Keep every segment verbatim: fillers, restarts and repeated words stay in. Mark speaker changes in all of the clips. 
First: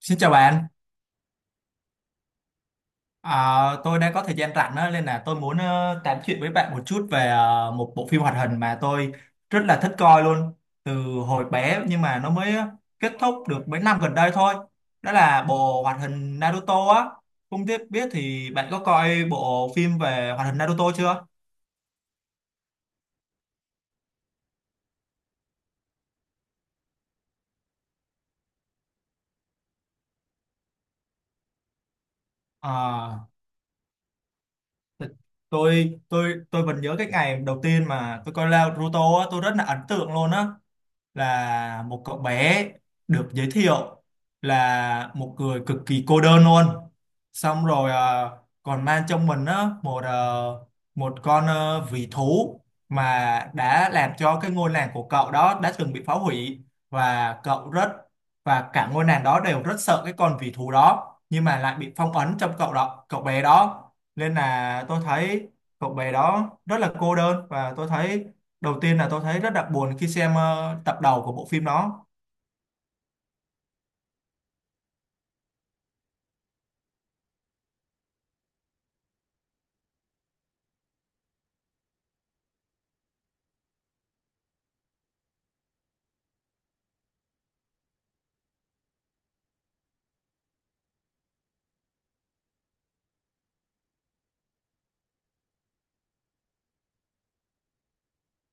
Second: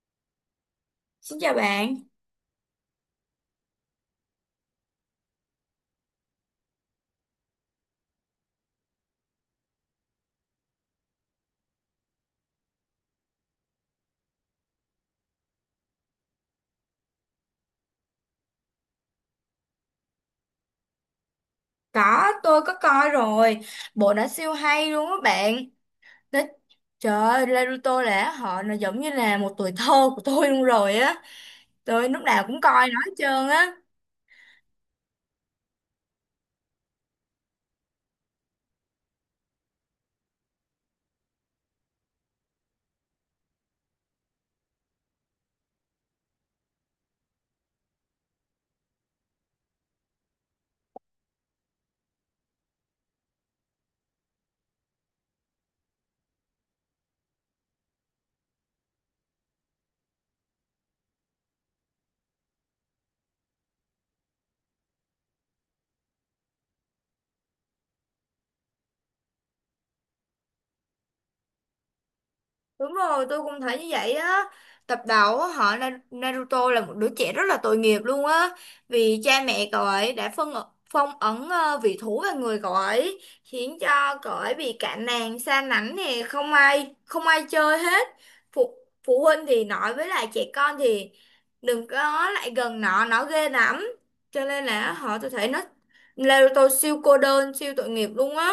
Speaker 1: Xin chào bạn.
Speaker 2: Xin chào bạn.
Speaker 1: À, tôi đang có thời gian rảnh đó, nên là tôi muốn ờ, tám chuyện với bạn một chút về ờ, một bộ phim hoạt hình mà tôi rất là thích coi luôn từ hồi bé nhưng mà nó mới kết thúc được mấy năm gần đây thôi. Đó là bộ hoạt hình Naruto á. Không biết biết thì bạn có coi bộ phim về hoạt hình Naruto chưa?
Speaker 2: Có, tôi có coi rồi. Bộ đã siêu hay luôn á bạn. Đó, trời ơi, Naruto là họ nó giống như là một tuổi thơ của tôi luôn rồi á. Tôi lúc nào cũng coi nó hết
Speaker 1: À,
Speaker 2: trơn á.
Speaker 1: th- tôi tôi tôi vẫn nhớ cái ngày đầu tiên mà tôi coi Naruto á, tôi rất là ấn tượng luôn á. Là một cậu bé được giới thiệu là một người cực kỳ cô đơn luôn, xong rồi ờ, còn mang trong mình á một ờ, một con ờ, vĩ thú mà đã làm cho cái ngôi làng của cậu đó đã từng bị phá hủy, và cậu rất và cả ngôi làng đó đều rất sợ cái con vĩ thú đó nhưng mà lại bị phong ấn trong cậu đó, cậu bé đó. Nên là tôi thấy cậu bé đó rất là cô đơn, và tôi thấy đầu tiên là tôi thấy rất đặc buồn khi xem ờ, tập đầu của bộ phim đó.
Speaker 2: Đúng rồi, tôi cũng thấy như vậy á. Tập đầu á, họ Na- Naruto là một đứa trẻ rất là tội nghiệp luôn á. Vì cha mẹ cậu ấy đã phân phong ấn ờ, vị thú vào người cậu ấy, khiến cho cậu ấy bị cạn nàng, xa lánh nè, không ai không ai chơi hết. Phụ phụ huynh thì nói với lại trẻ con thì đừng có lại gần nó, nó ghê lắm. Cho nên là họ tôi thấy nó Naruto siêu cô đơn, siêu tội nghiệp luôn á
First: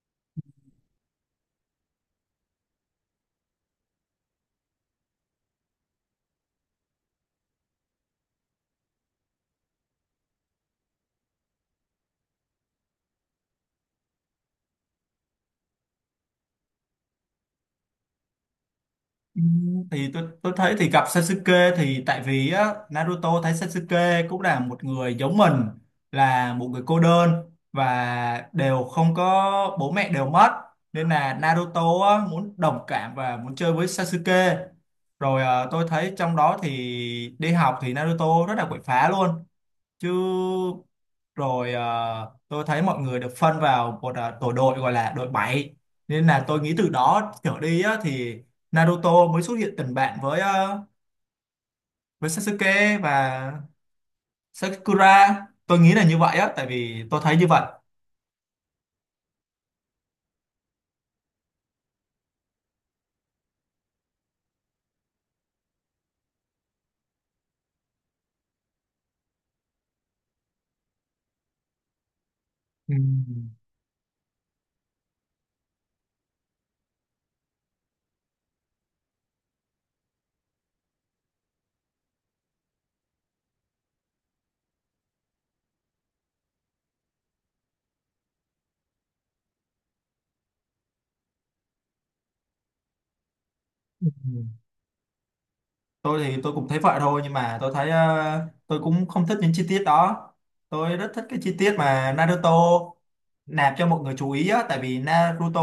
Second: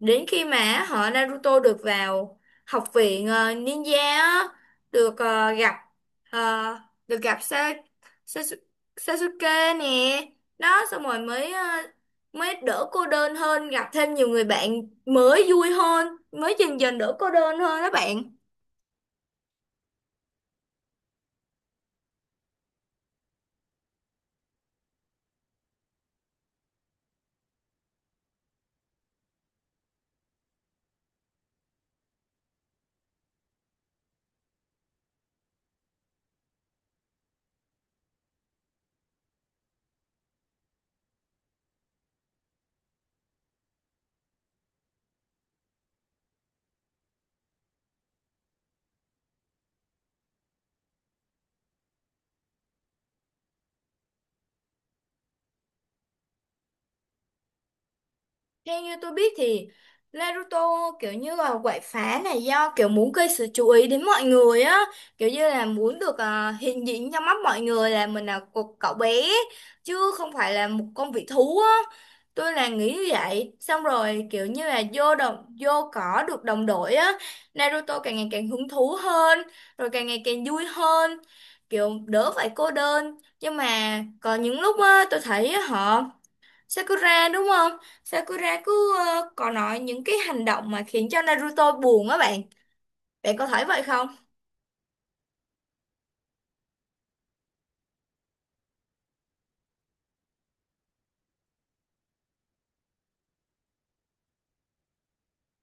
Speaker 2: đến khi mà họ Naruto được vào học viện ờ, ninja á, được ờ, gặp ờ, được gặp Sa Sasu- Sasuke nè đó xong rồi mới ờ, mới đỡ cô đơn hơn gặp thêm nhiều người bạn mới vui hơn mới dần dần đỡ cô đơn hơn đó bạn.
Speaker 1: Ừm, thì tôi tôi thấy thì gặp Sasuke thì tại vì á, Naruto thấy Sasuke cũng là một người giống mình, là một người cô đơn và đều không có bố mẹ đều mất, nên là Naruto á, muốn đồng cảm và muốn chơi với Sasuke. Rồi ờ, tôi thấy trong đó thì đi học thì Naruto rất là quậy phá luôn chứ. Rồi à, tôi thấy mọi người được phân vào một à, tổ đội gọi là đội bảy, nên là tôi nghĩ từ đó trở đi á, thì Naruto mới xuất hiện tình bạn với à, với Sasuke và Sakura, tôi nghĩ là như vậy á tại vì tôi thấy như vậy.
Speaker 2: Theo như tôi biết thì Naruto kiểu như là quậy phá này do kiểu muốn gây sự chú ý đến mọi người á, kiểu như là muốn được à, hiện diện trong mắt mọi người là mình là một cậu bé chứ không phải là một con vị thú á. Tôi là nghĩ
Speaker 1: Ừ.
Speaker 2: như vậy, xong rồi kiểu như là vô đồng vô cỏ được đồng đội á, Naruto càng ngày càng hứng thú hơn, rồi càng ngày càng vui hơn, kiểu đỡ phải cô đơn. Nhưng mà có những lúc á tôi thấy á họ Sakura đúng không? Sakura cứ ờ, có nói những cái hành động mà khiến cho Naruto buồn á bạn. Bạn có thấy vậy không?
Speaker 1: Tôi thì tôi cũng thấy vậy thôi nhưng mà tôi thấy ờ, tôi cũng không thích những chi tiết đó. Tôi rất thích cái chi tiết mà Naruto nạp cho mọi người chú ý á tại vì Naruto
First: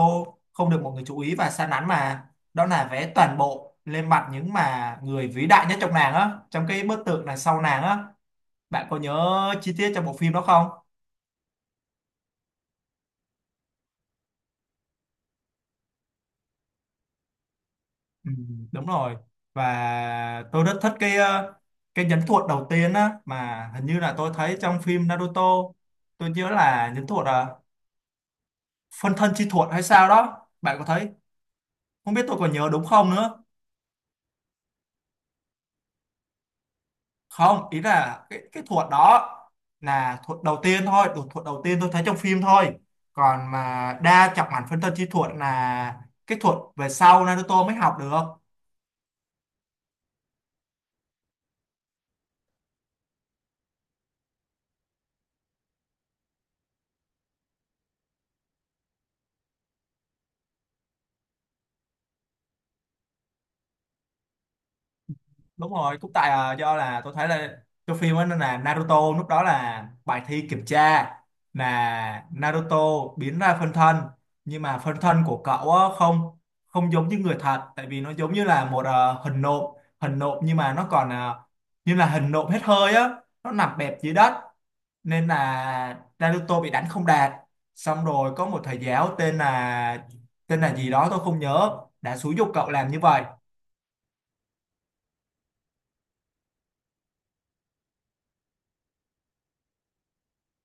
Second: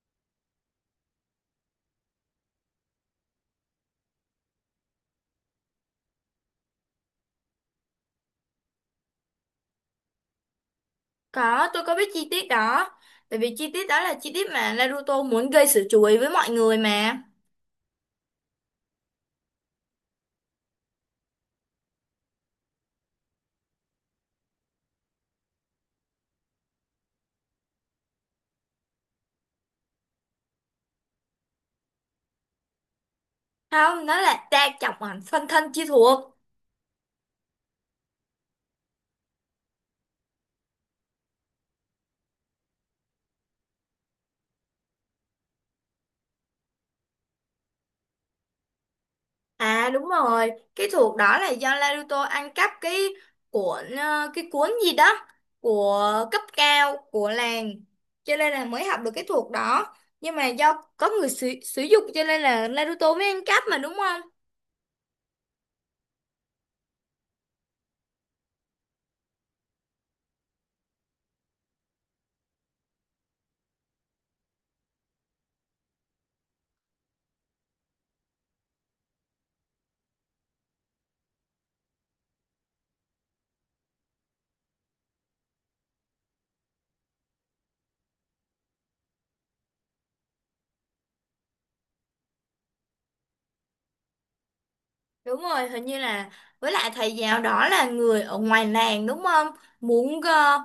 Speaker 1: không được mọi người chú ý và sa nắn mà, đó là vẽ toàn bộ lên mặt những mà người vĩ đại nhất trong nàng á, trong cái bức tượng đằng sau nàng á. Bạn có nhớ chi tiết trong bộ phim đó không?
Speaker 2: Có, tôi có biết chi tiết đó. Bởi vì chi tiết đó là chi tiết mà Naruto muốn gây sự chú ý với mọi người mà.
Speaker 1: Ừ, đúng rồi. Và tôi rất thích cái ờ, cái nhẫn thuật đầu tiên á mà hình như là tôi thấy trong phim Naruto. Tôi nhớ là nhẫn thuật à, phân thân chi thuật hay sao đó, bạn có thấy? Không biết tôi còn nhớ đúng không nữa.
Speaker 2: Không, nó là ta chọc ảnh phân thân chi thuộc.
Speaker 1: Không, ý là cái cái thuật đó là thuật đầu tiên thôi, thuật đầu tiên tôi thấy trong phim thôi, còn mà đa trọng ảnh phân thân chi thuật là cái thuật về sau Naruto mới học được.
Speaker 2: À đúng rồi, cái thuộc đó là do Naruto ăn cắp cái cuộn ờ, cái cuốn gì đó của cấp cao của làng cho nên là mới học được cái thuộc đó. Nhưng mà do có người sử, sử dụng cho nên là Naruto mới ăn cắp mà đúng không?
Speaker 1: Đúng rồi cũng tại à, do là tôi thấy là cái phim ấy nó là Naruto lúc đó là bài thi kiểm tra mà Naruto biến ra phân thân, nhưng mà phân thân của cậu á, không không giống như người thật tại vì nó giống như là một ờ, hình nộm. Hình nộm nhưng mà nó còn ờ, như là hình nộm hết hơi á, nó nằm bẹp dưới đất, nên là Naruto bị đánh không đạt. Xong rồi có một thầy giáo tên là tên là gì đó tôi không nhớ đã xúi giục cậu làm như vậy.
Speaker 2: Đúng rồi, hình như là với lại thầy giáo đó là người ở ngoài làng đúng không? Muốn ờ,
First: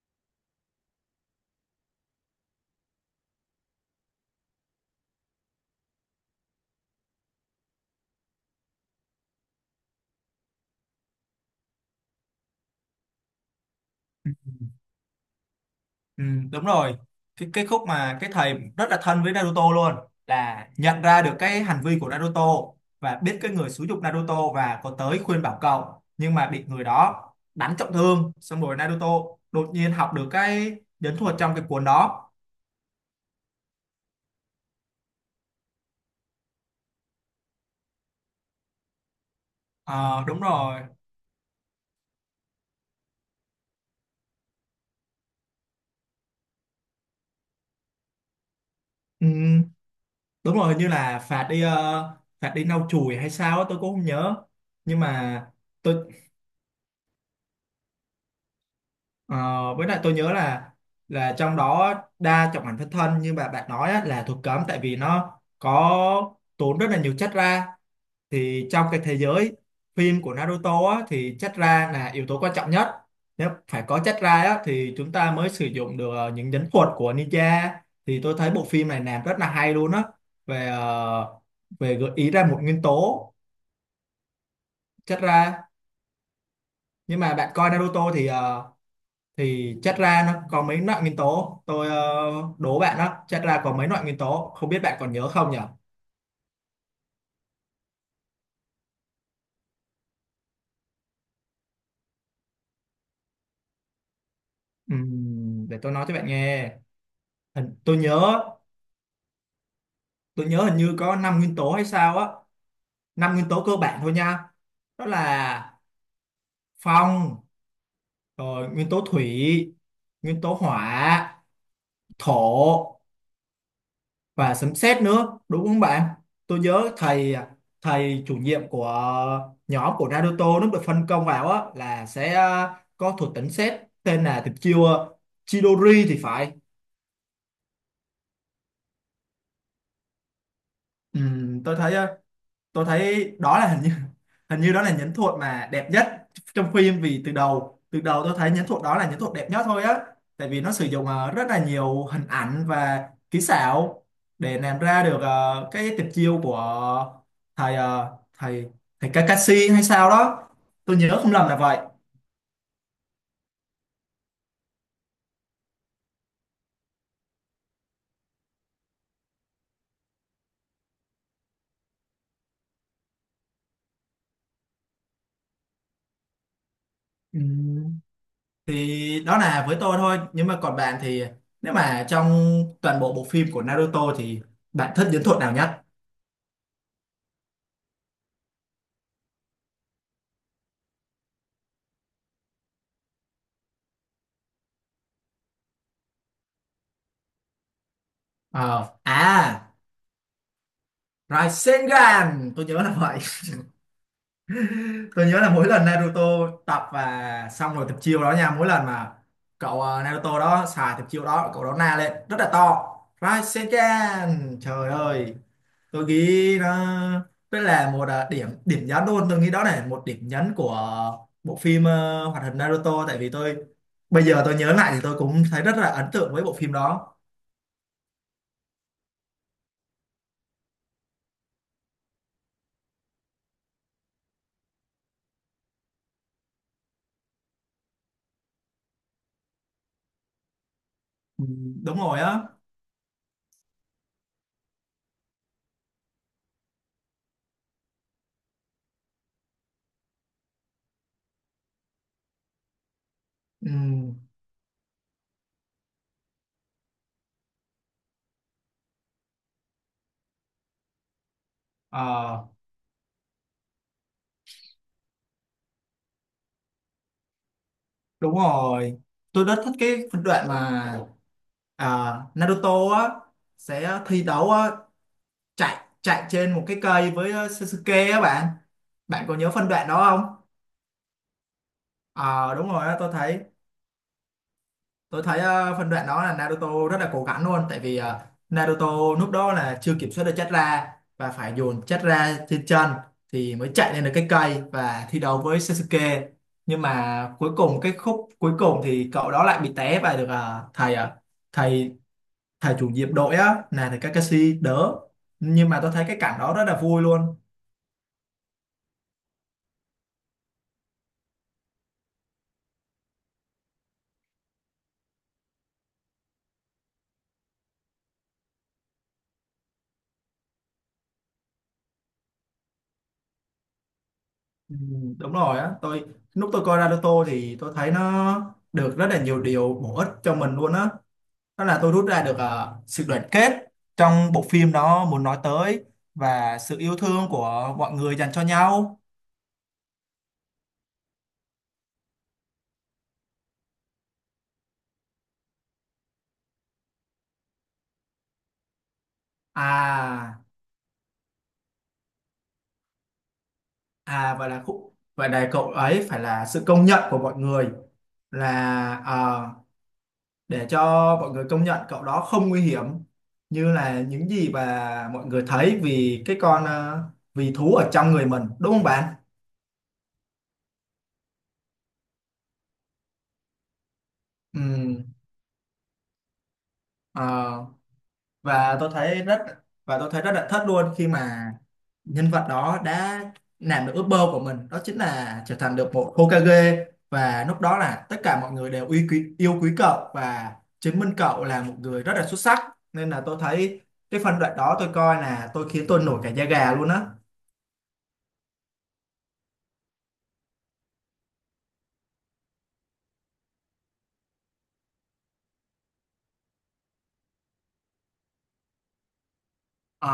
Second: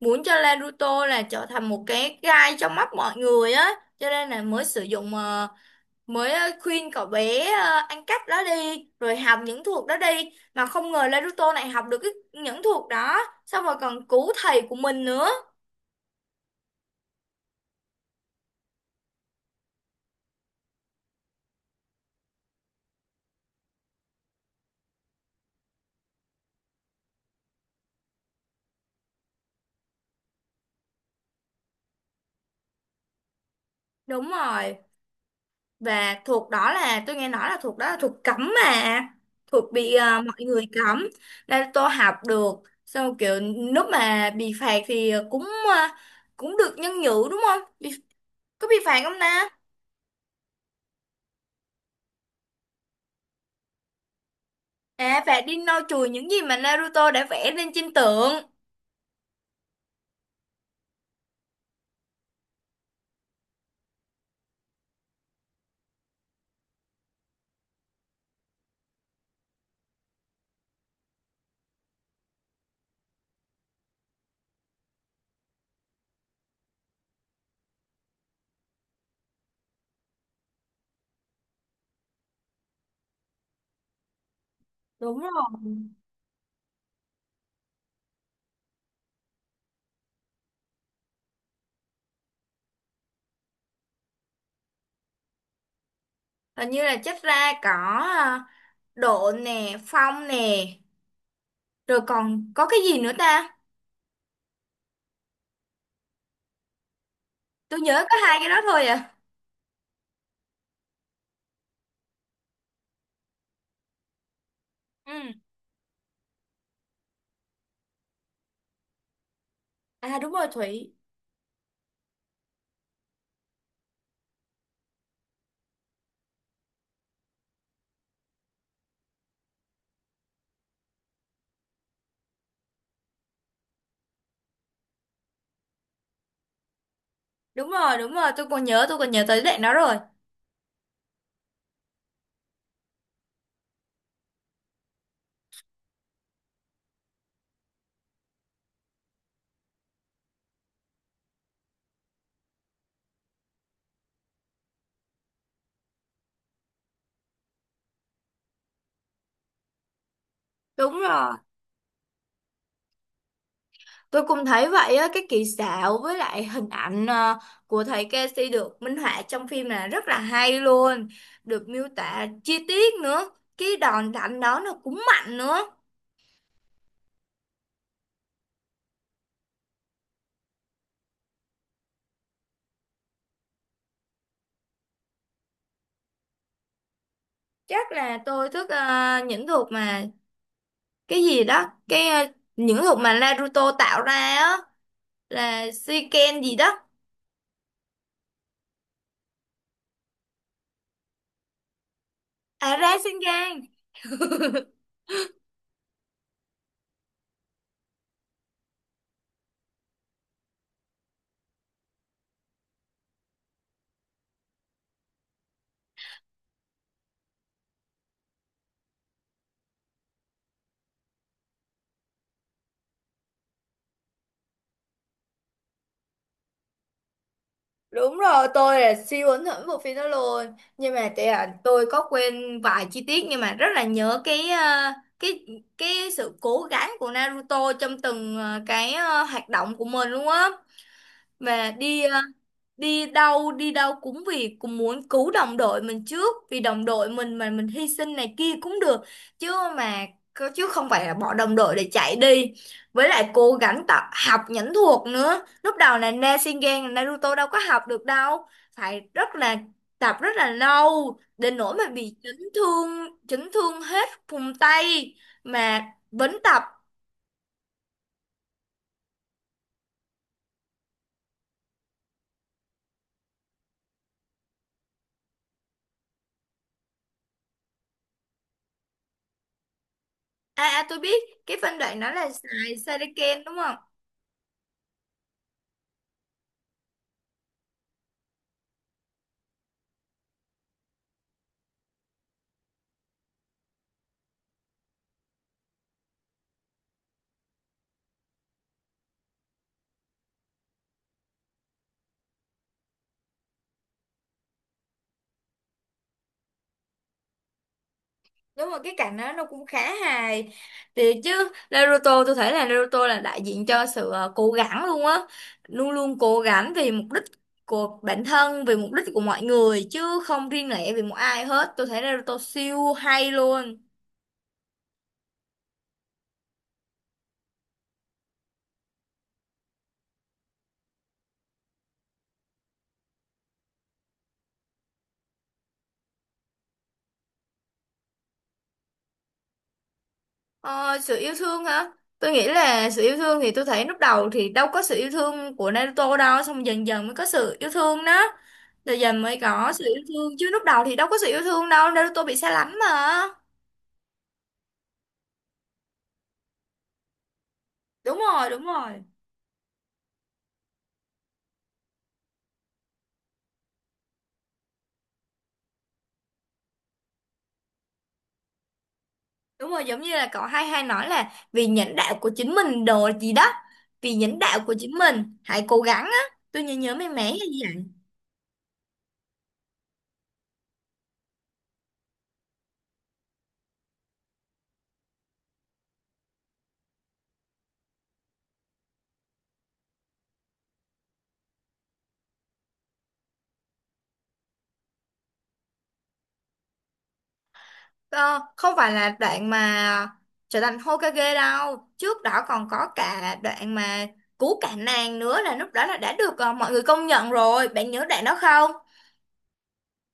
Speaker 2: muốn cho Naruto là trở thành một cái gai trong mắt mọi người á, cho nên là mới sử dụng ờ, mới ờ, khuyên cậu bé ờ, ăn cắp đó đi rồi học những thuật đó đi mà không ngờ Naruto này học được cái, những thuật đó xong rồi còn cứu thầy của mình nữa.
Speaker 1: Ừ, đúng rồi cái, cái khúc mà cái thầy rất là thân với Naruto luôn là nhận ra được cái hành vi của Naruto và biết cái người xúi giục Naruto và có tới khuyên bảo cậu, nhưng mà bị người đó đánh trọng thương, xong rồi Naruto đột nhiên học được cái nhẫn thuật trong cái cuốn đó.
Speaker 2: Đúng rồi, và thuật đó là tôi nghe nói là thuật đó là thuật cấm mà thuật bị ờ,
Speaker 1: Ờ, đúng
Speaker 2: mọi người
Speaker 1: rồi.
Speaker 2: cấm Naruto học được xong rồi kiểu lúc mà bị phạt thì cũng ờ, cũng được nhân nhự đúng không bị, có bị phạt không ta?
Speaker 1: Ừ, đúng rồi hình như là phạt đi ờ, phạt đi lau chùi hay sao á, tôi cũng không nhớ. Nhưng
Speaker 2: À phạt
Speaker 1: mà
Speaker 2: đi lau
Speaker 1: tôi
Speaker 2: chùi những gì mà Naruto đã vẽ lên trên tượng.
Speaker 1: Ờ, với lại tôi nhớ là là trong đó, đa trọng ảnh phân thân như bà bạn nói á, là thuộc cấm tại vì nó có tốn rất là nhiều chất ra. Thì trong cái thế giới phim của Naruto á, thì chất ra là yếu tố quan trọng nhất, nếu phải có chất ra á, thì chúng ta mới sử dụng được ờ, những nhẫn thuật của ninja. Thì tôi thấy bộ phim này làm rất là hay luôn á về ờ, về gợi ý ra một nguyên tố
Speaker 2: Đúng
Speaker 1: chất ra.
Speaker 2: rồi.
Speaker 1: Nhưng mà bạn coi Naruto thì ờ, thì chất ra nó có mấy loại nguyên tố, tôi ờ, đố bạn đó chất ra có mấy loại nguyên tố không biết bạn còn nhớ không nhỉ?
Speaker 2: Hình như là chất ra có à, độ nè, phong nè, rồi còn có cái gì nữa ta?
Speaker 1: Ừm, để tôi nói cho bạn nghe. hình,
Speaker 2: Tôi
Speaker 1: tôi
Speaker 2: nhớ có hai
Speaker 1: nhớ
Speaker 2: cái đó thôi à.
Speaker 1: tôi nhớ hình như có năm nguyên tố hay sao á, năm nguyên tố cơ bản thôi nha, đó
Speaker 2: Ừ.
Speaker 1: là phong, rồi nguyên tố thủy,
Speaker 2: À đúng
Speaker 1: nguyên
Speaker 2: rồi
Speaker 1: tố
Speaker 2: Thủy.
Speaker 1: hỏa, thổ, và sấm sét nữa đúng không bạn? Tôi nhớ thầy thầy chủ nhiệm của nhóm của Naruto nó được phân công vào á là sẽ ờ, có thuật tính sét tên là tuyệt chiêu ờ, Chidori thì phải.
Speaker 2: Đúng rồi, đúng rồi, tôi còn nhớ, tôi còn nhớ tới đoạn đó rồi.
Speaker 1: Ừ, tôi thấy ờ, tôi thấy đó là hình như, hình như đó là nhẫn thuật mà đẹp nhất trong phim, vì từ đầu từ đầu tôi thấy nhẫn thuật đó là nhẫn thuật đẹp nhất thôi á, tại vì nó sử dụng ờ, rất là nhiều hình ảnh và kỹ xảo để làm ra được ờ, cái tuyệt chiêu của thầy ờ, thầy thầy Kakashi hay sao đó, tôi
Speaker 2: Đúng
Speaker 1: nhớ không
Speaker 2: rồi.
Speaker 1: lầm là vậy.
Speaker 2: Tôi cũng thấy vậy á, cái kỹ xảo với lại hình ảnh à, của thầy Casey được minh họa trong phim là rất là hay luôn. Được miêu tả chi tiết nữa. Cái đòn đánh đó nó cũng mạnh nữa.
Speaker 1: Ừm, thì đó là với tôi thôi, nhưng mà còn bạn thì nếu mà trong toàn bộ bộ phim của Naruto thì bạn thích nhẫn thuật nào nhất?
Speaker 2: Chắc là tôi thích à, những thuộc mà cái gì đó cái ờ, những hộp mà Naruto tạo ra á là Shiken gì đó.
Speaker 1: Ờ, à Rasengan tôi
Speaker 2: À
Speaker 1: nhớ
Speaker 2: ra
Speaker 1: là vậy.
Speaker 2: Shiken
Speaker 1: Tôi nhớ là mỗi lần Naruto tập và xong rồi tập chiêu đó nha, mỗi lần mà cậu ờ, Naruto đó xài tập chiêu đó cậu đó na lên rất là to, Rasengan, trời ơi. Tôi nghĩ nó rất là một ờ, điểm điểm nhấn luôn, tôi nghĩ đó là một điểm nhấn của bộ phim ờ, hoạt hình Naruto, tại vì tôi bây giờ tôi nhớ lại thì tôi cũng thấy rất là ấn tượng với bộ phim đó.
Speaker 2: đúng rồi, tôi là siêu ấn hưởng bộ phim đó luôn nhưng mà tại là tôi có quên vài chi tiết nhưng mà rất là nhớ cái ờ, cái cái sự cố gắng của Naruto trong từng ờ, cái ờ, hoạt động của mình luôn á
Speaker 1: Ừ,
Speaker 2: mà
Speaker 1: đúng
Speaker 2: đi ờ,
Speaker 1: rồi á.
Speaker 2: đi đâu đi đâu cũng vì cũng muốn cứu đồng đội mình trước vì đồng đội mình mà mình hy sinh này kia cũng được chứ mà chứ không phải là bỏ đồng đội để chạy đi với lại cố
Speaker 1: Ừ.
Speaker 2: gắng tập học nhẫn thuật nữa lúc đầu là Rasengan Naruto đâu có học được đâu phải rất là tập rất là lâu đến nỗi mà bị chấn
Speaker 1: Ờ,
Speaker 2: thương chấn thương hết vùng tay mà vẫn tập.
Speaker 1: đúng rồi, tôi rất thích cái phân đoạn mà à, Naruto á sẽ thi đấu á, chạy chạy trên một cái cây với ờ, Sasuke á bạn. Bạn có nhớ phân đoạn đó không?
Speaker 2: À, à tôi biết cái phân đoạn đó là
Speaker 1: Ờ đúng
Speaker 2: xài
Speaker 1: rồi, á, tôi thấy
Speaker 2: Shuriken đúng không.
Speaker 1: tôi thấy ờ, phân đoạn đó là Naruto rất là cố gắng luôn tại vì ờ, Naruto lúc đó là chưa kiểm soát được Chakra, và phải dồn Chakra trên chân thì mới chạy lên được cái cây và thi đấu với Sasuke. Nhưng mà cuối cùng, cái khúc cuối cùng thì cậu đó lại bị té và được ờ, thầy ờ, thầy thầy chủ nhiệm đội á là thầy Kakashi đỡ, nhưng mà tôi thấy cái cảnh đó rất là vui luôn.
Speaker 2: Đúng rồi cái cảnh đó nó cũng khá hài thì chứ Naruto tôi thấy là Naruto là đại diện cho sự ờ, cố gắng luôn á luôn luôn cố gắng vì mục đích của bản thân vì mục đích của mọi người chứ không riêng lẻ vì một ai hết, tôi thấy Naruto siêu hay luôn.
Speaker 1: Ừ, đúng rồi á, tôi lúc tôi coi Naruto thì tôi thấy nó được rất là nhiều điều bổ ích cho mình luôn á, đó là tôi rút ra được ờ, sự đoàn kết trong bộ phim đó muốn nói tới và sự yêu thương của mọi người dành cho nhau.
Speaker 2: Ờ, sự yêu thương hả? Tôi nghĩ là sự yêu thương thì tôi thấy lúc đầu thì đâu có sự yêu thương của Naruto đâu, xong dần dần mới có sự yêu thương đó. Rồi dần mới có sự yêu thương
Speaker 1: à
Speaker 2: chứ lúc đầu thì đâu có sự yêu thương đâu, Naruto bị xa lánh mà.
Speaker 1: à vậy là khúc vậy là cậu ấy phải là sự công nhận của mọi người,
Speaker 2: Đúng rồi, đúng rồi.
Speaker 1: là để cho mọi người công nhận cậu đó không nguy hiểm như là những gì mà mọi người thấy vì cái con ờ, vì thú ở trong người mình, đúng không bạn?
Speaker 2: Đúng rồi, giống như là cậu hay hay nói là vì nhãn đạo của chính mình đồ gì đó. Vì nhãn đạo của chính
Speaker 1: Ừm,
Speaker 2: mình, hãy cố gắng á. Tôi nhớ nhớ mấy mẻ hay gì
Speaker 1: ờ,
Speaker 2: vậy.
Speaker 1: và tôi thấy rất và tôi thấy rất là thất luôn khi mà nhân vật đó đã làm được ước mơ của mình đó chính là trở thành được một Hokage, và lúc đó là tất cả mọi người đều yêu quý yêu quý cậu và chứng minh cậu là một người rất là xuất sắc, nên là tôi thấy cái phân đoạn đó tôi coi là tôi khiến tôi nổi cả da gà luôn á.
Speaker 2: Ờ, không phải là đoạn mà trở thành Hokage đâu. Trước đó còn có cả đoạn mà cứu cả nàng nữa là lúc đó là đã được ờ, mọi người công nhận rồi. Bạn nhớ đoạn đó không?
Speaker 1: Ờ,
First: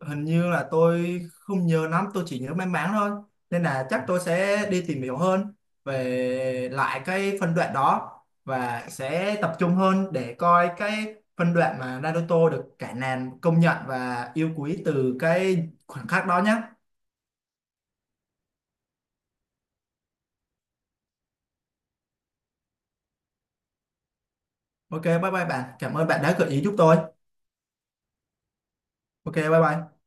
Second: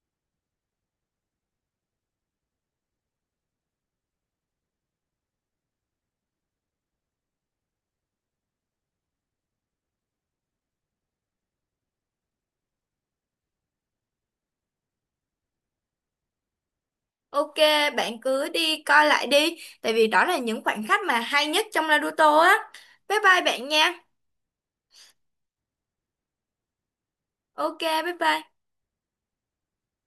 Speaker 1: hình như là tôi không nhớ lắm, tôi chỉ nhớ mang máng thôi. Nên là chắc tôi sẽ đi tìm hiểu hơn về lại cái phân đoạn đó và sẽ tập trung hơn để coi cái phân đoạn mà Naruto được cả nàn công nhận và yêu quý từ cái khoảnh khắc đó nhé.
Speaker 2: Ok, bạn cứ đi coi lại đi. Tại vì đó là những khoảnh khắc mà hay nhất trong Naruto á. Bye bye bạn nha.
Speaker 1: Ok, bye bye bạn. Cảm ơn bạn đã gợi ý giúp tôi.
Speaker 2: Ok, bye bye.
Speaker 1: Ok, bye bye.